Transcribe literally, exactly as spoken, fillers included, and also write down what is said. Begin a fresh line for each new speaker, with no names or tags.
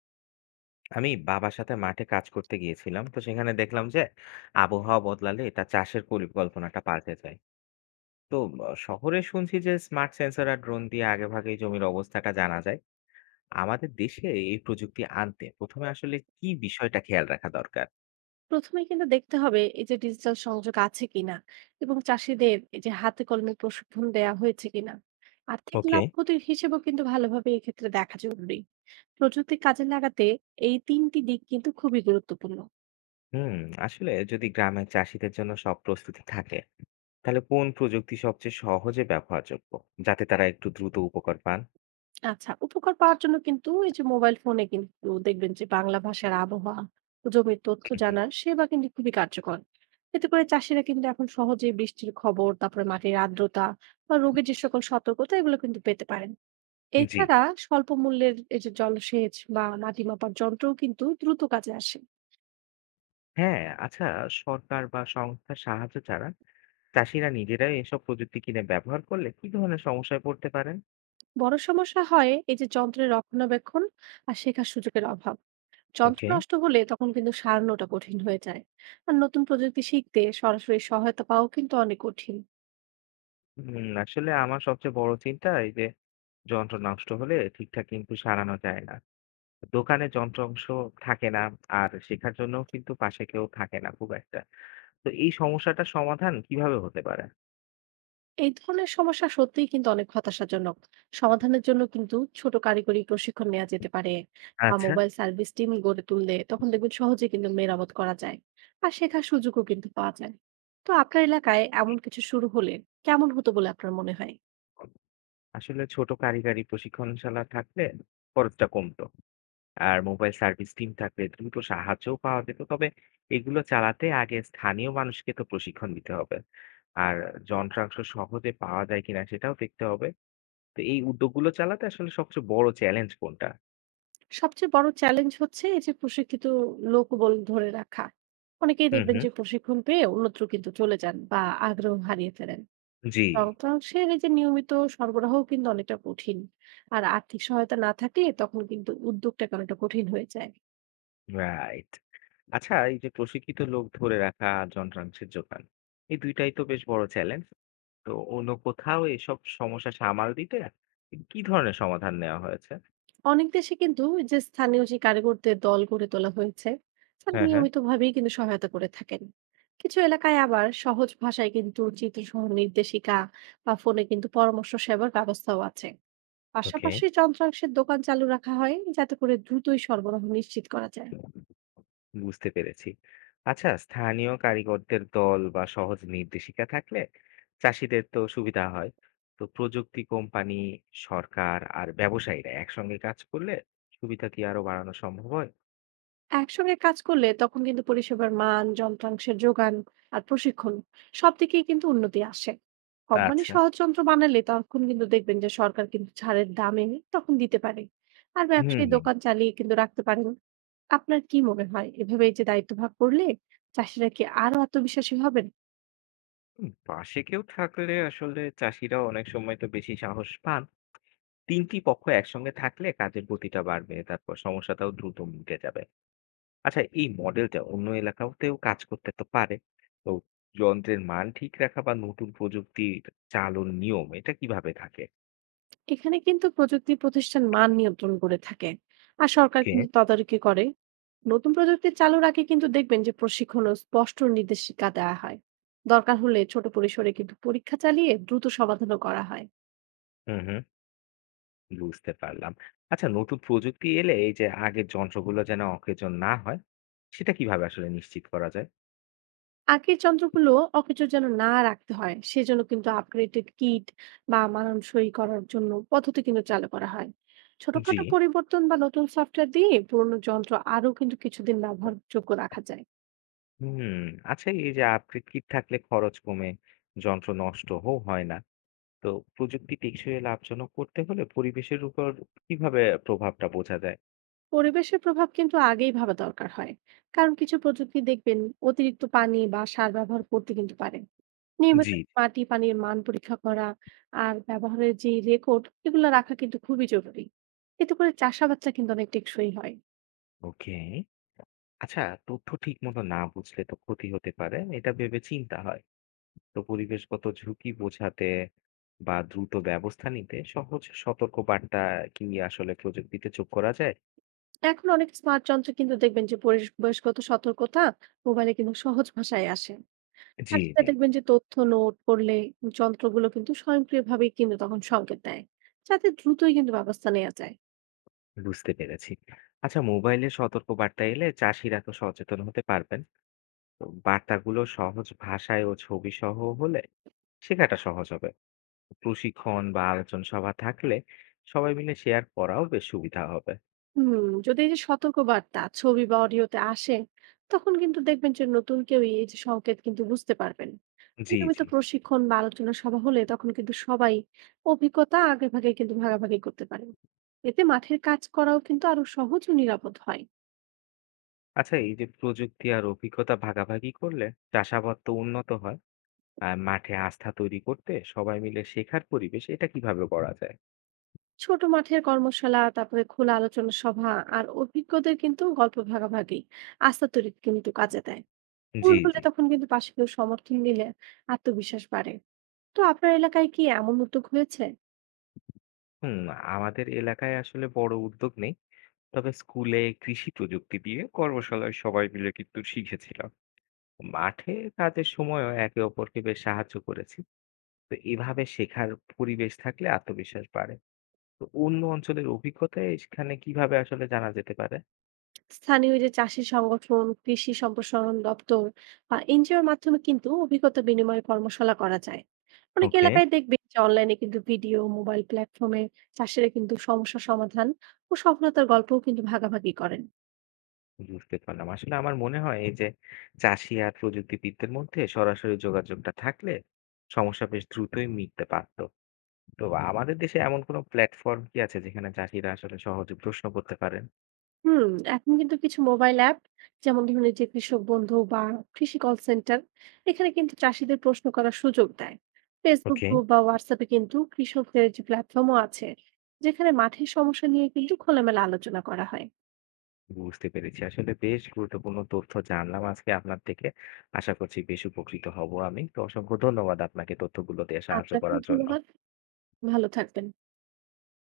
আমি বাবার সাথে মাঠে কাজ করতে গিয়েছিলাম। তো সেখানে দেখলাম যে আবহাওয়া বদলালে তা চাষের পরিকল্পনাটা পাল্টে যায়। তো আ শহরে শুনছি যে স্মার্ট সেন্সর আর ড্রোন দিয়ে আগেভাগেই জমির অবস্থাটা জানা যায়। আমাদের দেশে এই প্রযুক্তি আনতে প্রথম এ আসলে কি বিষয়টা খেয়াল রাখা দরকার?
প্রথমে কিন্তু দেখতে হবে, এই যে ডিজিটাল সংযোগ আছে কিনা এবং চাষিদের এই যে হাতে কলমে প্রশিক্ষণ দেয়া হয়েছে কিনা। আর্থিক
ওকে।
লাভ ক্ষতির হিসেবেও কিন্তু ভালোভাবে এক্ষেত্রে দেখা জরুরি। প্রযুক্তি কাজে লাগাতে এই তিনটি দিক কিন্তু খুবই গুরুত্বপূর্ণ।
হুম, আসলে যদি গ্রামের চাষীদের জন্য সব প্রস্তুতি থাকে, তাহলে কোন প্রযুক্তি সবচেয়ে সহজে ব্যবহারযোগ্য? যাতে তারা একটু দ্রুত উপকার পান?
আচ্ছা, উপকার পাওয়ার জন্য কিন্তু এই যে মোবাইল ফোনে কিন্তু দেখবেন যে বাংলা ভাষার আবহাওয়া, জমির তথ্য জানার সেবা কিন্তু খুবই কার্যকর। এতে করে চাষিরা কিন্তু এখন সহজে বৃষ্টির খবর, তারপরে মাটির আর্দ্রতা বা রোগের যে সকল সতর্কতা, এগুলো কিন্তু পেতে পারেন।
হুম, জি।
এছাড়া স্বল্প মূল্যের এই যে জলসেচ বা মাটি মাপার যন্ত্রও কিন্তু দ্রুত কাজে আসে।
হ্যাঁ, আচ্ছা। সরকার বা সংস্থার সাহায্য ছাড়া চাষিরা নিজেরাই এসব প্রযুক্তি কিনে ব্যবহার করলে কি ধরনের সমস্যায় পড়তে পারেন?
বড় সমস্যা হয় এই যে যন্ত্রের রক্ষণাবেক্ষণ আর শেখার সুযোগের অভাব। যন্ত্র
ওকে।
নষ্ট হলে তখন কিন্তু সারানোটা কঠিন হয়ে যায়। আর নতুন প্রযুক্তি শিখতে সরাসরি সহায়তা পাওয়াও কিন্তু অনেক কঠিন।
হুম, আসলে আমার সবচেয়ে বড় চিন্তা এই যে যন্ত্র নষ্ট হলে ঠিকঠাক কিন্তু সারানো যায় না, দোকানে যন্ত্রাংশ থাকে না, আর শেখার জন্য কিন্তু পাশে কেউ থাকে না খুব একটা। তো এই সমস্যাটার সমাধান কিভাবে হতে পারে?
এই ধরনের সমস্যা সত্যিই কিন্তু অনেক হতাশাজনক। সমাধানের জন্য কিন্তু ছোট কারিগরি প্রশিক্ষণ নেওয়া যেতে পারে, বা
আচ্ছা,
মোবাইল সার্ভিস টিম গড়ে তুললে তখন দেখবেন সহজে কিন্তু মেরামত করা যায় আর শেখার সুযোগও কিন্তু পাওয়া যায়। তো আপনার এলাকায় এমন কিছু শুরু হলে কেমন হতো বলে আপনার মনে হয়?
আসলে ছোট কারিগরি প্রশিক্ষণশালা থাকলে খরচটা কমতো, আর মোবাইল সার্ভিস টিম থাকলে দ্রুত সাহায্যও পাওয়া যেত। তবে এগুলো চালাতে আগে স্থানীয় মানুষকে তো প্রশিক্ষণ দিতে হবে, আর যন্ত্রাংশ সহজে পাওয়া যায় কিনা সেটাও দেখতে হবে। তো এই উদ্যোগগুলো চালাতে আসলে সবচেয়ে বড় চ্যালেঞ্জ কোনটা?
সবচেয়ে বড় চ্যালেঞ্জ হচ্ছে এই যে প্রশিক্ষিত লোকবল ধরে রাখা। অনেকেই
হুম
দেখবেন
হুম।
যে প্রশিক্ষণ পেয়ে অন্যত্র কিন্তু চলে যান বা আগ্রহ হারিয়ে ফেলেন।
জি।
যন্ত্রাংশের এই যে নিয়মিত সরবরাহ কিন্তু অনেকটা কঠিন, আর আর্থিক সহায়তা না থাকলে তখন কিন্তু উদ্যোগটা অনেকটা কঠিন হয়ে যায়।
রাইট। আচ্ছা, এই যে প্রশিক্ষিত লোক ধরে রাখা, যন্ত্রাংশের যোগান, এই দুইটাই তো বেশ বড় চ্যালেঞ্জ। তো অন্য কোথাও এসব সমস্যা সামাল দিতে কি ধরনের সমাধান নেওয়া হয়েছে?
অনেক দেশে কিন্তু এই যে স্থানীয় যে কারিগরদের দল গড়ে তোলা হয়েছে, তারা
হ্যাঁ হ্যাঁ।
নিয়মিত ভাবেই কিন্তু সহায়তা করে থাকেন। কিছু এলাকায় আবার সহজ ভাষায় কিন্তু চিত্রসহ নির্দেশিকা বা ফোনে কিন্তু পরামর্শ সেবার ব্যবস্থাও আছে।
ওকে,
পাশাপাশি যন্ত্রাংশের দোকান চালু রাখা হয়, যাতে করে দ্রুতই সরবরাহ নিশ্চিত করা যায়।
বুঝতে পেরেছি। আচ্ছা, স্থানীয় কারিগরদের দল বা সহজ নির্দেশিকা থাকলে চাষীদের তো সুবিধা হয়। তো প্রযুক্তি কোম্পানি, সরকার আর ব্যবসায়ীরা একসঙ্গে কাজ করলে সুবিধা কি আরো বাড়ানো সম্ভব হয়?
একসঙ্গে কাজ করলে তখন কিন্তু পরিষেবার মান, যন্ত্রাংশের যোগান আর প্রশিক্ষণ, সব দিকেই কিন্তু উন্নতি আসে। কোম্পানি
আচ্ছা।
সহজ যন্ত্র বানালে তখন কিন্তু দেখবেন যে সরকার কিন্তু ছাড়ের দামে তখন দিতে পারে, আর
হুম
ব্যবসায়ী
হুম।
দোকান চালিয়ে কিন্তু রাখতে পারেন। আপনার কি মনে হয় এভাবে এই যে দায়িত্ব ভাগ করলে চাষিরা কি আরো আত্মবিশ্বাসী হবেন?
হুম, পাশে কেউ থাকলে আসলে চাষিরা অনেক সময় তো বেশি সাহস পান। তিনটি পক্ষ একসঙ্গে থাকলে কাজের গতিটা বাড়বে, তারপর সমস্যাটাও দ্রুত মিটে যাবে। আচ্ছা, এই মডেলটা অন্য এলাকাতেও কাজ করতে তো পারে। তো যন্ত্রের মান ঠিক রাখা বা নতুন প্রযুক্তির চালন নিয়ম এটা কিভাবে থাকে?
এখানে কিন্তু প্রযুক্তি প্রতিষ্ঠান মান নিয়ন্ত্রণ করে থাকে, আর সরকার
ওকে।
কিন্তু তদারকি করে। নতুন প্রযুক্তি চালুর আগে কিন্তু দেখবেন যে প্রশিক্ষণ ও স্পষ্ট নির্দেশিকা দেওয়া হয়। দরকার হলে ছোট পরিসরে কিন্তু পরীক্ষা চালিয়ে দ্রুত সমাধানও করা হয়।
হুম হুম, বুঝতে পারলাম। আচ্ছা, নতুন প্রযুক্তি এলে এই যে আগের যন্ত্রগুলো যেন অকেজন না হয়, সেটা কিভাবে আসলে নিশ্চিত করা যায়?
আগের যন্ত্রগুলো অকেজো যেন না রাখতে হয়, সেজন্য কিন্তু আপগ্রেডেড কিট বা মানানসই করার জন্য পদ্ধতি কিন্তু চালু করা হয়।
জি।
ছোটখাটো পরিবর্তন বা নতুন সফটওয়্যার দিয়ে পুরনো যন্ত্র আরো কিন্তু কিছুদিন ব্যবহারযোগ্য রাখা যায়।
হুম। আচ্ছা, এই যে আপডেট কিট থাকলে খরচ কমে, যন্ত্র নষ্ট হও হয় না। তো প্রযুক্তি টেকসই লাভজনক করতে হলে পরিবেশের উপর কিভাবে প্রভাবটা বোঝা যায়?
পরিবেশের প্রভাব কিন্তু আগেই ভাবা দরকার হয়, কারণ কিছু প্রযুক্তি দেখবেন অতিরিক্ত পানি বা সার ব্যবহার করতে কিন্তু পারে। নিয়মিত
জি।
মাটি পানির মান পরীক্ষা করা আর ব্যবহারের যে রেকর্ড, এগুলো রাখা কিন্তু খুবই জরুরি। এতে করে চাষাবাদটা কিন্তু অনেক টেকসই হয়।
ওকে। আচ্ছা, তথ্য ঠিক মতো না বুঝলে তো ক্ষতি হতে পারে, এটা ভেবে চিন্তা হয়। তো পরিবেশগত ঝুঁকি বোঝাতে বা দ্রুত ব্যবস্থা নিতে সহজ সতর্ক বার্তা কি আসলে প্রযুক্তিতে যোগ করা যায়?
এখন অনেক স্মার্ট যন্ত্র কিন্তু দেখবেন যে পরিবেশগত সতর্কতা মোবাইলে কিন্তু সহজ ভাষায় আসে। আর
জি
সেটা
জি।
দেখবেন যে তথ্য নোট করলে যন্ত্রগুলো কিন্তু স্বয়ংক্রিয়ভাবেই কিন্তু তখন সংকেত দেয়, যাতে দ্রুতই কিন্তু ব্যবস্থা নেওয়া যায়।
বুঝতে পেরেছি। আচ্ছা, মোবাইলে সতর্ক বার্তা এলে চাষিরা তো সচেতন হতে পারবেন। তো বার্তাগুলো সহজ ভাষায় ও ছবি সহ হলে শেখাটা সহজ হবে। প্রশিক্ষণ বা আলোচনা সভা থাকলে সবাই মিলে শেয়ার করাও বেশ সুবিধা হবে।
হুম যদি এই যে সতর্কবার্তা ছবি বা অডিওতে আসে, তখন কিন্তু দেখবেন যে নতুন কেউ এই যে সংকেত কিন্তু বুঝতে পারবেন।
জি
নিয়মিত
জি।
প্রশিক্ষণ বা আলোচনা সভা হলে তখন কিন্তু সবাই অভিজ্ঞতা আগে ভাগে কিন্তু ভাগাভাগি করতে পারে। এতে মাঠের কাজ করাও কিন্তু আরো সহজ ও নিরাপদ হয়।
আচ্ছা, এই যে প্রযুক্তি আর অভিজ্ঞতা ভাগাভাগি করলে চাষাবাদ তো উন্নত হয়। আর মাঠে আস্থা তৈরি করতে সবাই মিলে শেখার পরিবেশ এটা কিভাবে করা যায়?
ছোট মাঠের কর্মশালা, তারপরে খোলা আলোচনা সভা আর অভিজ্ঞদের কিন্তু গল্প ভাগাভাগি, আস্থা তৈরি কিন্তু কাজে দেয়। ভুল
জি
হলে
জি।
তখন কিন্তু পাশে কেউ সমর্থন দিলে আত্মবিশ্বাস বাড়ে। তো আপনার এলাকায় কি এমন উদ্যোগ হয়েছে?
হুম। আমাদের এলাকায় আসলে বড় উদ্যোগ নেই, তবে স্কুলে কৃষি প্রযুক্তি দিয়ে কর্মশালায় সবাই মিলে কিন্তু শিখেছিলাম। মাঠে কাজের সময়ও একে অপরকে বেশ সাহায্য করেছি। তো এভাবে শেখার পরিবেশ থাকলে আত্মবিশ্বাস বাড়ে। তো অন্য অঞ্চলের অভিজ্ঞতা এখানে কিভাবে আসলে জানা যেতে পারে?
স্থানীয় যে চাষি সংগঠন, কৃষি সম্প্রসারণ দপ্তর বা এনজিওর মাধ্যমে কিন্তু অভিজ্ঞতা বিনিময় কর্মশালা করা যায়। অনেক
ওকে,
এলাকায় দেখবে যে অনলাইনে কিন্তু ভিডিও, মোবাইল প্ল্যাটফর্মে চাষিরা কিন্তু সমস্যা সমাধান ও সফলতার গল্পও কিন্তু ভাগাভাগি করেন।
বুঝতে পারলাম। আসলে আমার মনে হয় এই যে চাষি আর প্রযুক্তিবিদদের মধ্যে সরাসরি যোগাযোগটা থাকলে সমস্যা বেশ দ্রুতই মিটতে পারতো। তো আমাদের দেশে এমন কোনো প্ল্যাটফর্ম কি আছে যেখানে চাষিরা আসলে সহজে প্রশ্ন করতে পারেন?
হুম এখন কিন্তু কিছু মোবাইল অ্যাপ, যেমন ধরুন এই যে কৃষক বন্ধু বা কৃষি কল সেন্টার, এখানে কিন্তু চাষিদের প্রশ্ন করার সুযোগ দেয়। ফেসবুক
ওকে,
গ্রুপ বা হোয়াটসঅ্যাপে কিন্তু কৃষকদের যে প্ল্যাটফর্মও আছে, যেখানে মাঠের সমস্যা নিয়ে কিন্তু খোলামেলা আলোচনা করা হয়।
বুঝতে পেরেছি। আসলে বেশ গুরুত্বপূর্ণ তথ্য জানলাম আজকে আপনার থেকে। আশা করছি বেশ উপকৃত হব আমি। তো অসংখ্য ধন্যবাদ আপনাকে তথ্যগুলো দিয়ে সাহায্য
আপনাকেও
করার জন্য।
ধন্যবাদ। ভালো থাকবেন।